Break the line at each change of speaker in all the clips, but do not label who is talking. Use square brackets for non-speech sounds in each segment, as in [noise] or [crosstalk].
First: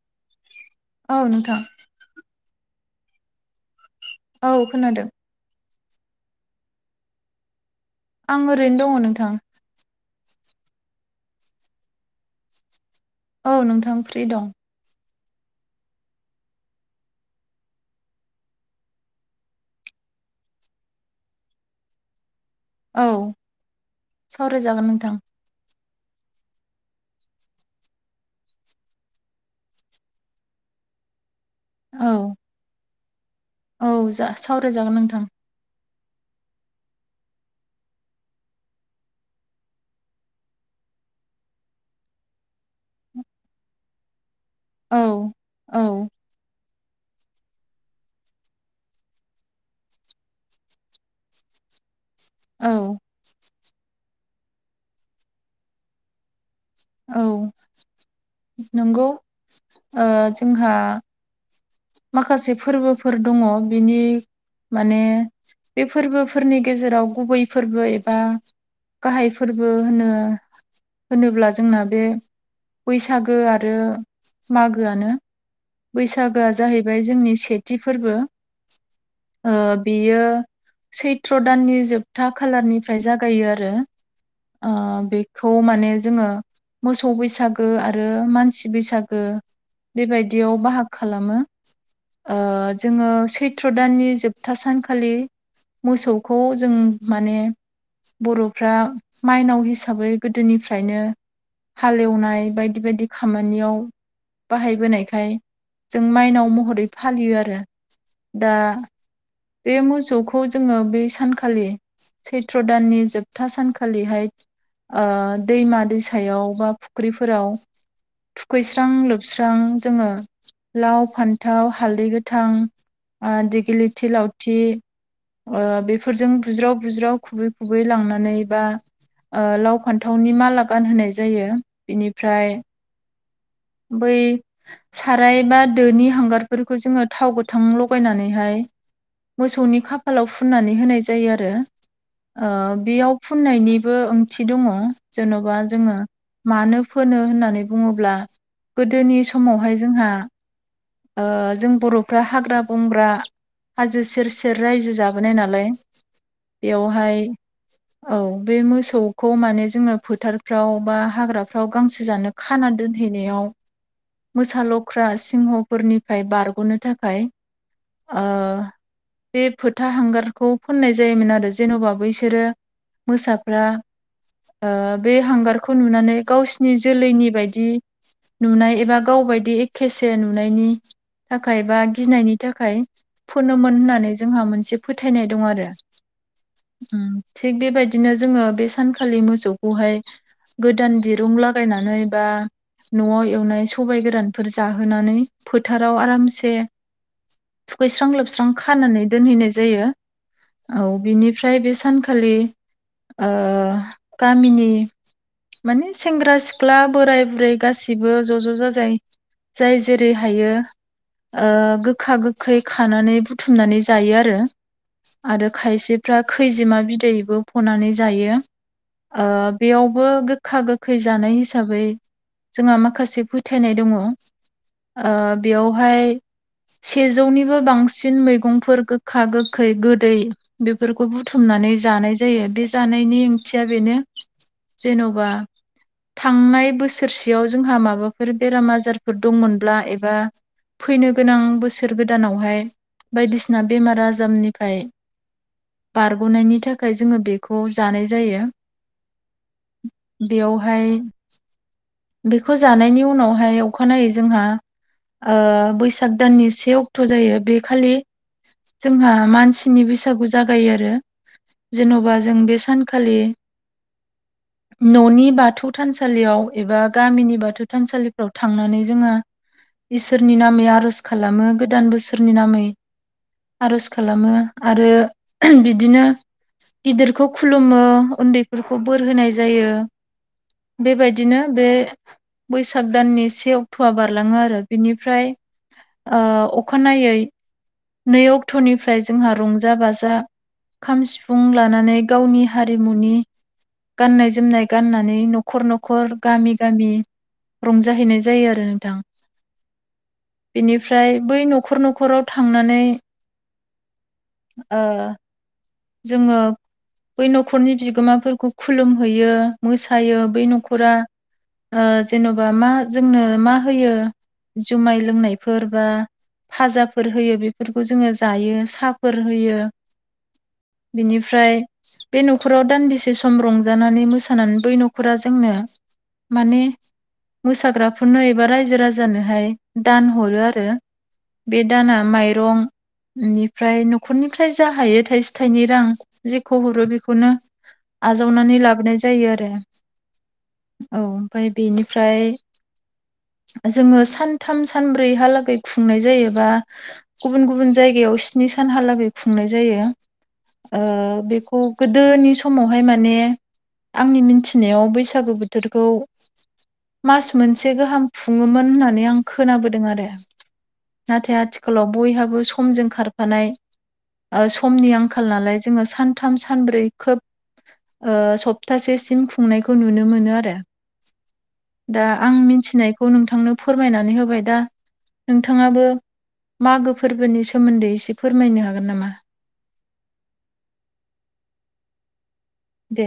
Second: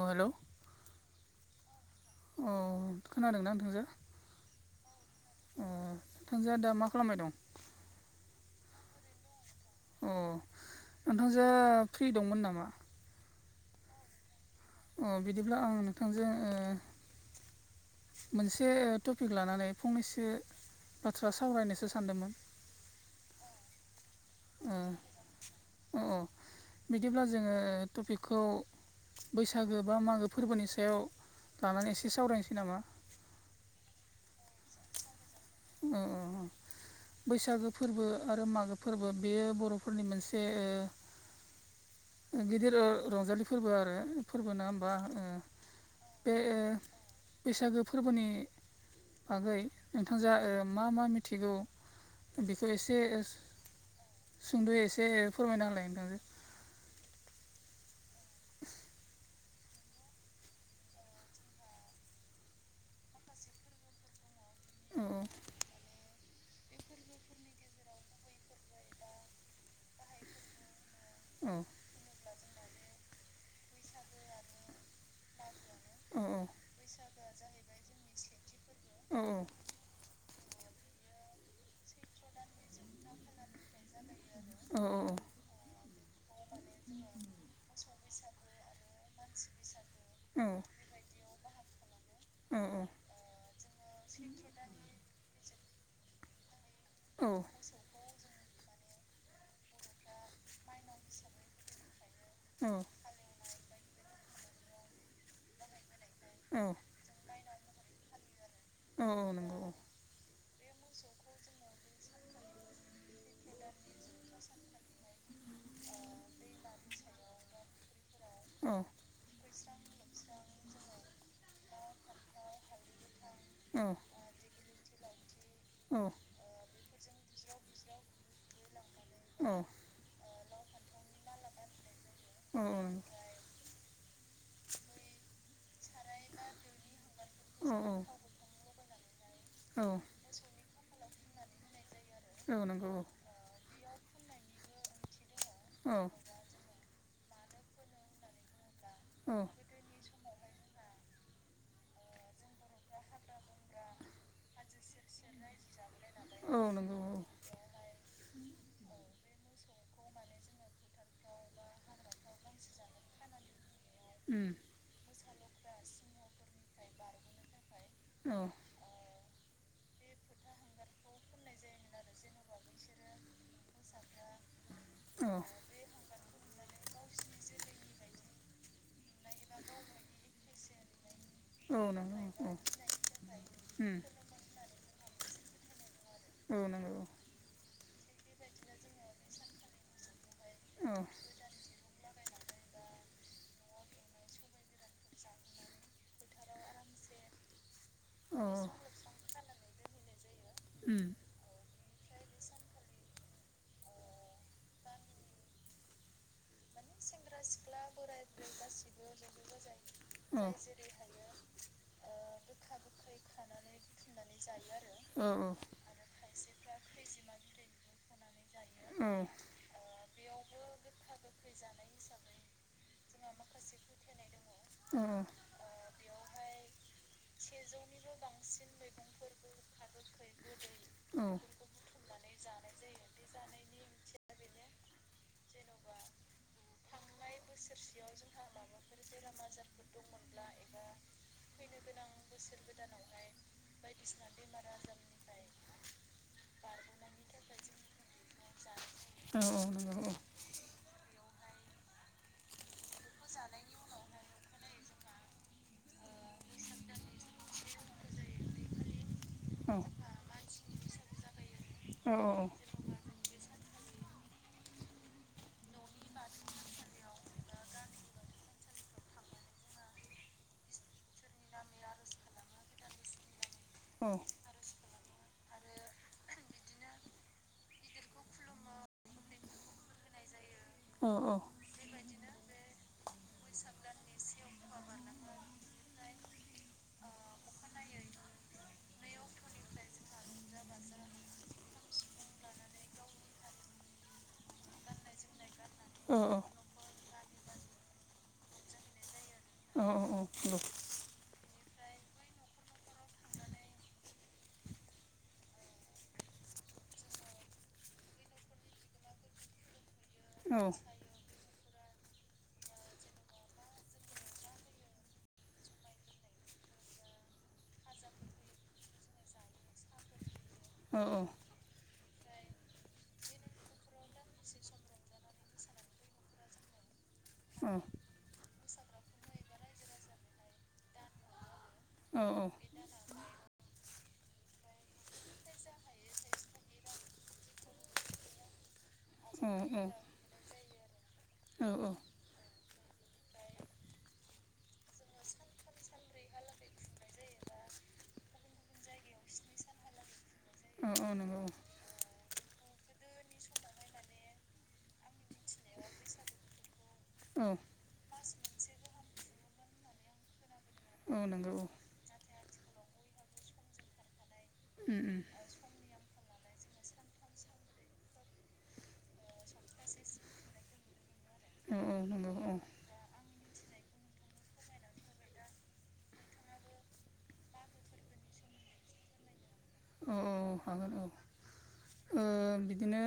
औ हेल'
औ नोंथां
औ खोनादोंना नोंथांजो?
औ खोनादों।
अ नोंथांजोआ दा मा खालामबाय दं?
आं ओरैनो दङ' नोंथां।
अ नोंथांजोआ फ्रि दंमोन नामा?
औ नोंथां फ्रि दं।
अ बिदिब्ला आं नोंथांजों ओ मोनसे टपिक लानानै फंनैसो बाथ्रा सावरायनोसो सानदोंमोन।
औ
ओ
सावरायजागोन नोंथां
औ बिदिब्ला जोङो टपिकखौ बैसागो बा मागो फोरबोनि सायाव लानानै एसे
औ
सावरायनोसै नामा?
औ जा सावरायजागोन नोंथां।
ओ ओ ओ बैसागो फोरबो आरो मागो फोरबो बेयो बर'फोरनि मोनसे गिदिर रंजालि फोरबो आरो फोरबो ना बा
औ
ओम
औ
बे बैसागो फोरबोनि बागै नोंथांजोआ ओ मा मा मिथिगौ बेखौ
औ
एसे सुंद'यै एसे फोरमायना होलाय नोंथांजो
औ नंगौ ओ जोंहा माखासे फोरबोफोर दंङो बिनि माने बे फोरबो फोरनि गेजेराव गुबै फोरबो एबा गाहाय फोरबो होनो
औ
होनोब्ला जोंना बे बैसागो आरो मागोआनो
औ
बैसागोआ जाहैबाय जोंनि सेथि फोरबो
औ
ओ बेयो सैथ्र' दाननि जोबथा खालारनिफ्राय जागायो आरो
औ
बेखौ माने जोंङो मोसौ बैसागो आरो मानसि बैसागो
औ
बेबायदियाव बाहागो खालामो
औ
जोंङो सैथ्र' दाननि जोबथा सानखालि मोसौखौ जों माने बर'फ्रा माइनाव हिसाबै गोदोनिफ्रायनो हालेवनाय बायदि
औ
बायदि खामानियाव बाहायबोनाय ओमफ्राय जों माइनाव
औ
महरै फालियो आरो दा
औ नंगौ
बे मोसौखौ जोंङो बै सानखालि सैत्र दाननि जोबथा सानखालिहाय दैमा दैसायाव बा फुख्रिफोराव
औ
थुखैस्रां लोबस्रां जोङो लाव फान्थाव हालदै गोथां
औ
दिगिलिथि लावथि बेफोरजों बुज्राव बुज्राव खुबै खुबै लांनानै बा लाव फान्थावनि माला गानहोनाय जायो बिनिफ्राय बै साराय बा दोनि हांगारफोरखौ जोंङो थाव गोथां
औ
लगायनानैहाय मोसौनि खाफालाव फुननानै होनाय जायो आरो
औ नंगौ
बेयाव फुननायनिबो ओंथि दंङो जेन'बा
औ
जोंङो मानो फोनो होननानै बुंङोब्ला गोदोनि
औ
समावहाय जोंहा जों बर'फ्रा हाग्रा बंग्रा हाजो सेर सेर रायजो जाबोनाय नालाय
औ नंगौ औ
बेयावहाय औ बे मोसौखौ माने जोंङो फोथारफ्राव बा हाग्राफ्राव गांसो जानो खाना दोनहैनायाव
[inaudible]
मोसालख्रा सिंहफोरनिफ्राय बारग'नो थाखाय ओ
औ
बे फोथा हांगारखौ फोननाय जायोमोन आरो जेन'बा बिसोरो मोसाग्रा बे
औ
हांगारखौ नुनानै गावसिनि जोलैनि बायदि नुनाय एबा गावबायदि एखेसे नुनायनि थाखाय
औ
बा
नंगौ
गिनायनि
औ
थाखाय फनोमोन
उम
होननानै जोंहा मोनसे फोथायनाय दं आरो
औ नंगौ
थिग बेबायदिनो जोंङो बे सानखालि मोसौखौहाय
औ
गोदान दिरुं लागायनानै बा न'आव एवनाय सबाय गोरानफोर जाहोनानै फोथाराव आरामसे थुखैस्रां
औ
लोबस्रां खानानै दोनहैनाय जायो। औ
उम
बिनिफ्राय बे सानखालि ओ गामिनि माने सेंग्रा सिख्ला बोराय बुरै गासि सिबो ज' ज' जाजाय जाय जेरै
ओम ओ
हायो गोखा गोखै खानानै बुथुमनानै जायो आरो। आरो खायसे फ्रा खैजिमा बिदैबो फनानै जायो बेयाव वबो गोखा गोखै जानाय हिसाबै जोंहा माखासे फोथायनाय दङ। ओ बेयावहाय सेजौनिबो बांसिन मैगंफोर गोखा गोखै गोदै बेफोरखौ
ओ
बुथुमनानै जानाय जायो बे जानायनि ओंथिया बेनो जेन'बा थांनाय बोसोरसेयाव जोंहा माबाफोर बेराम आजार फोरा दंमोनब्ला एबा फैनो गोनां बोसोर गोदानावहाय बायदिसिना बेमार आजारनिफ्राय बारग'नायनि थाखाय जोङो बेखौ जानाय जायो
औ औ नंगौ औ
बेयावहाय बेखौ जानायनि उनावहाय अखानायै जोंहा ओ बैसाग दाननि से अक्ट' जायो बे खालि जोंहा मानसिनि बैसागु जागायो आरो
नंगौ औ
जेन'बा जों बे सानखालि न'नि बाथौ थानसालियाव एबा गामिनि बाथौ थानसालिफ्राव थांनानै जोङो इसोरनि नामै आर'ज खालामो गोदान बोसोरनि नामै आर'ज
औ
खालामो आरो बिदिनो गिदिरखौ खुलुमो उन्दैफोरखौ बोर होनाय जायो
औ औ
बेबायदिनो बे बैसाग दाननि से अक्ट'आ बारलाङो आरो बिनिफ्राय ओ अखानायै नै अक्ट'निफ्राय जोंहा रंजा बाजा खाम सिफुं लानानै गावनि हारिमुनि गाननाय जोमनाय गाननानै न' खर न'खर
औ
गामि गामि रंजाहैनाय जायो आरो नोंथां
नंगौ औ नंगौ औ नंगौ औ
बेनिफ्राय बै न'खर न'खराव थांनानै ओ जोङो बै न'खरनि बिगोमाफोरखौ खुलुमहैयो मोसायो बै न'खरा जेन'बा मा जोंनो मा होयो जुमाय लोंनायफोर बा फाजा फोर होयो बेफोरखौ जोङो जायो साहाफोर होयो बिनिफ्राय बे न'खराव दानदिसे सम रंजानानै मोसानानै बै न'खरा जोंनो माने मोसाग्राफोरनो एबा रायजो राजानोहाय दान हरो आरो बे दाना
नंगौ
माइरं बेनिफ्राय न'खरनिफ्राय जा हायो थाइसे थाइनै रां जेखौ हरो बेखौनो आजावनानै लाबोनाय जायो आरो औ ओमफ्राय बेनिफ्राय जोङो सानथाम सानब्रैहालागै खुंनाय जायो। बा गुबुन गुबुन जायगायाव स्नि सानहाालागै खुंनाय जायो। ओ बेखौ गोदोनि समावहाय माने आंनि मिथिनायाव बैसागु बोथोरखौ मास मोनसे गाहाम खुङोमोन होननानै आं खोनाबोदों आरो नाथाय आथिखालाव बयहाबो समजों खारफानाय ओ समनि आंखाल नालाय जोङो सानथाम सानब्रै खोब ओ सप्तासेसिम खुंनायखौ नुनो मोनो आरो दा आं
औ
मिथिनायखौ नोंथांनो फोरमायनानै होबाय दा नोंथाङाबो मागो फोरबोनि सोमोन्दै एसे फोरमायनो हागोन नामा?
ओम [inaudible] ओम बिदिनो
दे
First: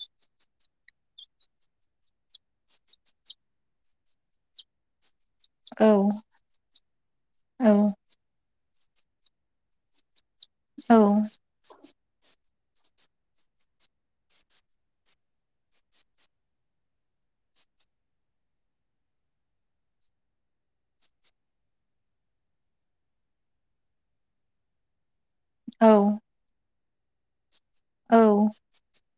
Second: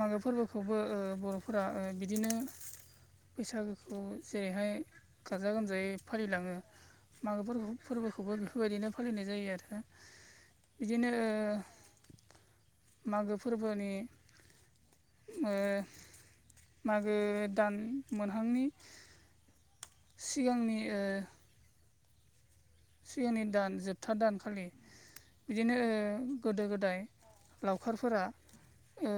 मागो फोरबोखौबो ओ बर'फोरा ओ बिदिनो बैसागोखौ जेरैहाय गाजा
औ
गोमजायै फालिलाङो मागो
औ
फोरबो खौबो बेफोरबायदिनो फालिनाय जायो आरो
औ
बिदिनो मागो फोरबोनि ओ मागो दान मोनहांनि सिगांनि ओ सिगांनि दान जोबथा दानखालि बिदिनो गोदो गोदाय
औ
लावखारफोरा ओ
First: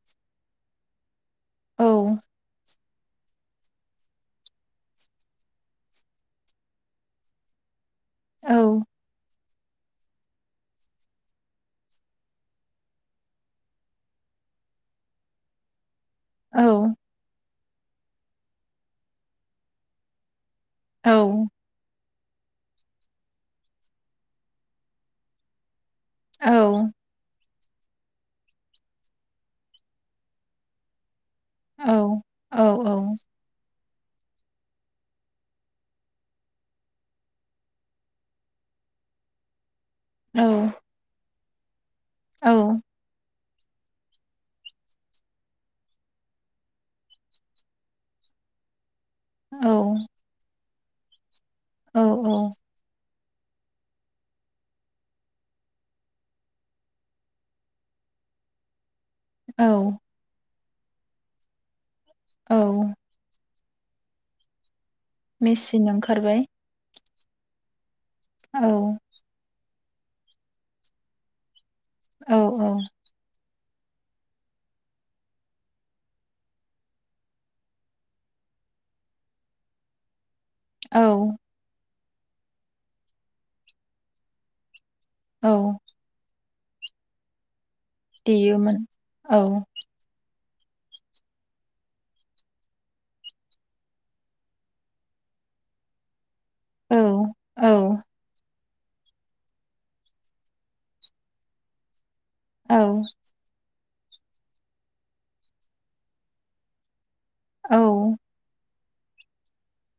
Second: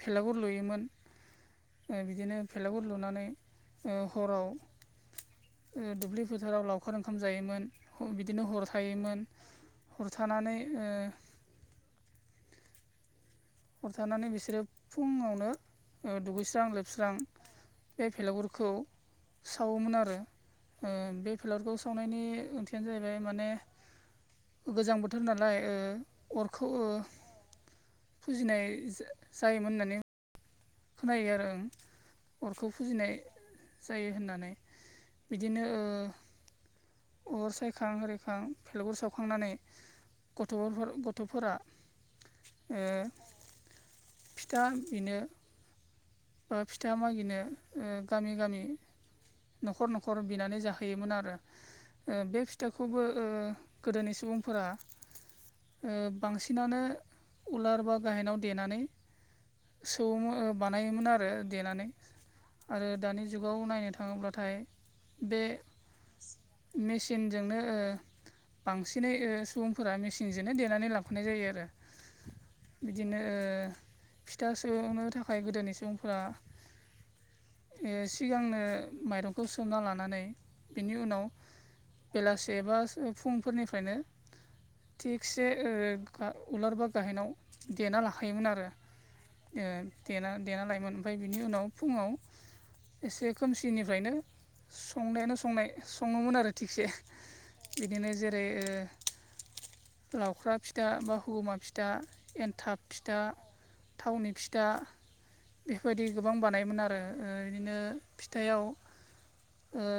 भेलागुर लुयोमोन।
औ
ओ बिदिनो फेलागुर लुनानै ओ हराव ओ दुब्लि फोथाराव लावखार ओंखाम जायोमोन। बिदिनो
औ
हरथायोमोन हरथानानै ओ हरथानानै बिसोरो फुङावनो ओ
औ
दुगैस्रां लोबस्रां बे फेलागुरखौ सावोमोन आरो ओ
औ
बे फेलागुरखौ सावनायनि ओंथियानो जाहैबाय माने गोजां बोथोर नालाय ओ अरखौ ओ फुजिनाय जायोमोन होननानै खोनायो आरो आं
औ
अरखौ फुजिनाय। जायो होननानै बिदिनो ओ अर सायखां हारिखां फेलागुर सावखांनानै गथ' गथ'फोरा ओ फिथा बिनो बा फिथा मागिनो गामि गामि न'खर न'खर बिनानै जाहोयोमोन आरो
औ
बे फिथा खौबो ओ गोदोनि सुबुंफोरा ओ बांसिनानो उलार बा गायहेनाव देनानै
औ
सौवो बानायोमोन आरो देनानै आरो
औ
दानि जुगाव नायनो थाङोब्लाथाय बे
मेचिन ओंखारबाय
मेसिनजोंनो ओ
औ
बांसिन नै ओ सुबुंफोरा मेसिनजोंनो देनानै लाखानाय जायो आरो।
औ औ
बिदिनो फिथा सौनो थाखाय गोदोनि सुबुंफोरा ओ सिगांनो माइरंखौ सोमना लानानै बेनि उनाव
औ
बेलासे बा फुंफोरनिफ्रायनो थिगसे
औ
उलार बा गाहेनाव देना ला थायोमोन आरो
देयोमोन औ
ओ देना देना लायोमोन ओमफ्राय बिनि उनाव फुङाव एसे खोमसिनिफ्रायनो संनायानो संनाय सङोमोन आरो। थिगसे
औ औ
बिदिनो जेरै ओ लावख्रा फिथा बा हगुमा फिथा एन्थाब फिथा थावनि फिथा बेफोरबायदि गोबां बानायोमोन आरो ओ बिदिनो
औ
फिथायाव ओ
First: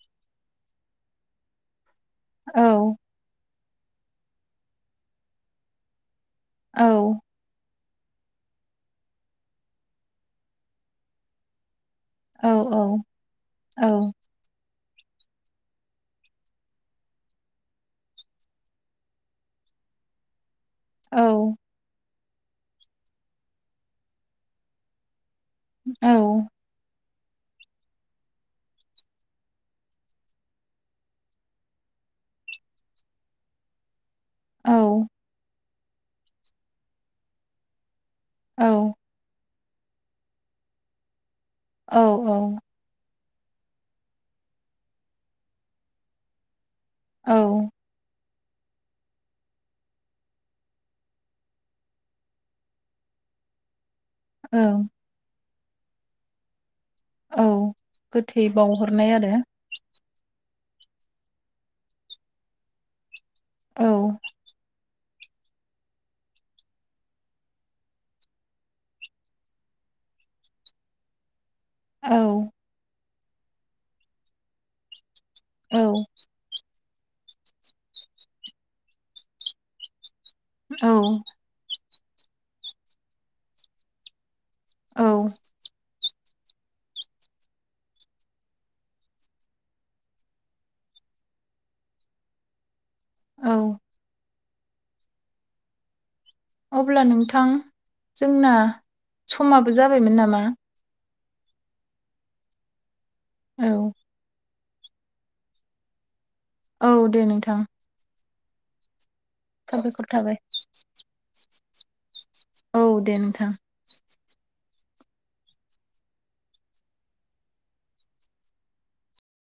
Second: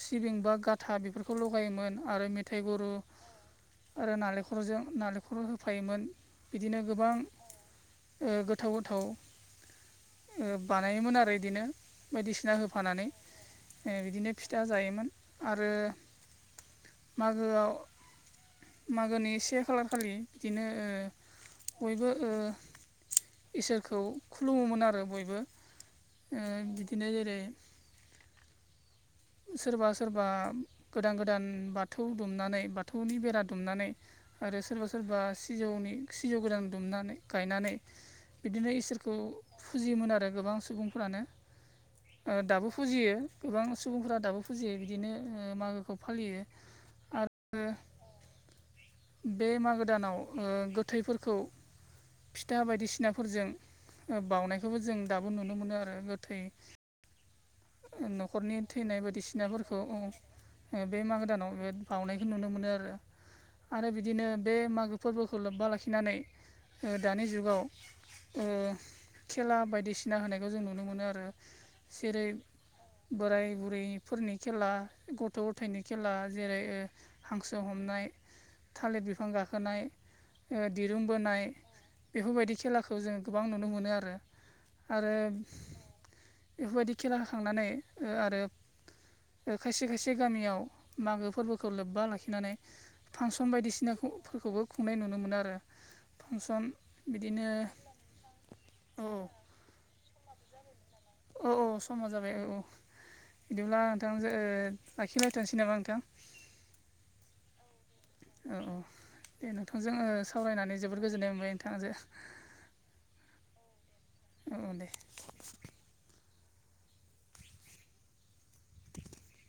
सिबिं बा गाथा बेफोरखौ लगायोमोन आरो मेथाइ
औ
गुरु आरो नालेंखरजों नालेंखरबो होफायोमोन
औ
बिदिनो गोबां ओ गोथाव गोथाव बानायोमोन आरो बिदिनो
औ
बायदिसिना
औ
होफानानै बिदिनो जायोमोन आरो मागोआव मागोनि से खालार खालि बिदिनो ओ बयबो ओ इसोरखौ खुलुमोमोन आरो। बयबो ओ बिदिनो जेरै सोरबा सोरबा गोदान गोदान बाथौ दुमनानै बाथौनि बेरा दुमनानै आरो
औ
सोरबा सोरबा सिजौनि सिजौ गोदान दुमनानै गायनानै
औ
बिदिनो इसोरखौ फुजियोमोन आरो गोबां सुबुंफ्रानो
औ
दाबो। फुजियो गोबां सुबुंफोरा दाबो फुजियो बिदिनो मागोखौ फालियो आरो
औ
बे मागो दानाव गोथैफोरखौ फिथा बादिसिनाफोरजों बाउनायखौबो
ओं
जों दाबो नुनो मोनो आरो गोथै
औ
न'खरनि
गोथैबाव
थैनाय बायदिसिनाफोरखौ बे मागो दानाव बे बावनायखौ नुनो मोनो आरो आरो
औ
बिदिनो बे मागो फोरबोखौ लोब्बा लाखिनानै दानि जुगाव खेला बादिसिना होनायखौ जों नुनो मोनो आरो। जेरै बोराय बुरैफोरनि खेला गथ'
औ
गथायनि खेला जेरै हांसो हमनाय थालिर बिफां गाखोनाय
औ
दिरुं बोनाय बेफोरबायदि खेलाखौ जों गोबां नुनो मोनो आरो।
औ
आरो बेफोरबादि खेला होखांनानै आरो खायसे खायसे गामियाव मागो फोरबोखौ लोब्बा लाखिनानै फांसन
औ
बादिसिनाखौ फोरखौबो खुंनाय नुनो मोनो आरो फांसन
अब्ला नोंथां
बिदिनो
जोंना
औ
समाबो जाबायमोन नामा?
औ औ समा जाबाय औ औ
औ
बिदिब्ला नोंथां। लाखिलायथ'नोसै नामा नोंथां
औ दे नोंथां।
औ औ दे नोंथांजों
साबायखर थाबाय
सावरायनानै जोबोद गोजोननाय मोनबाय नोंथां जों।
औ दे नोंथां।
औ दे। दे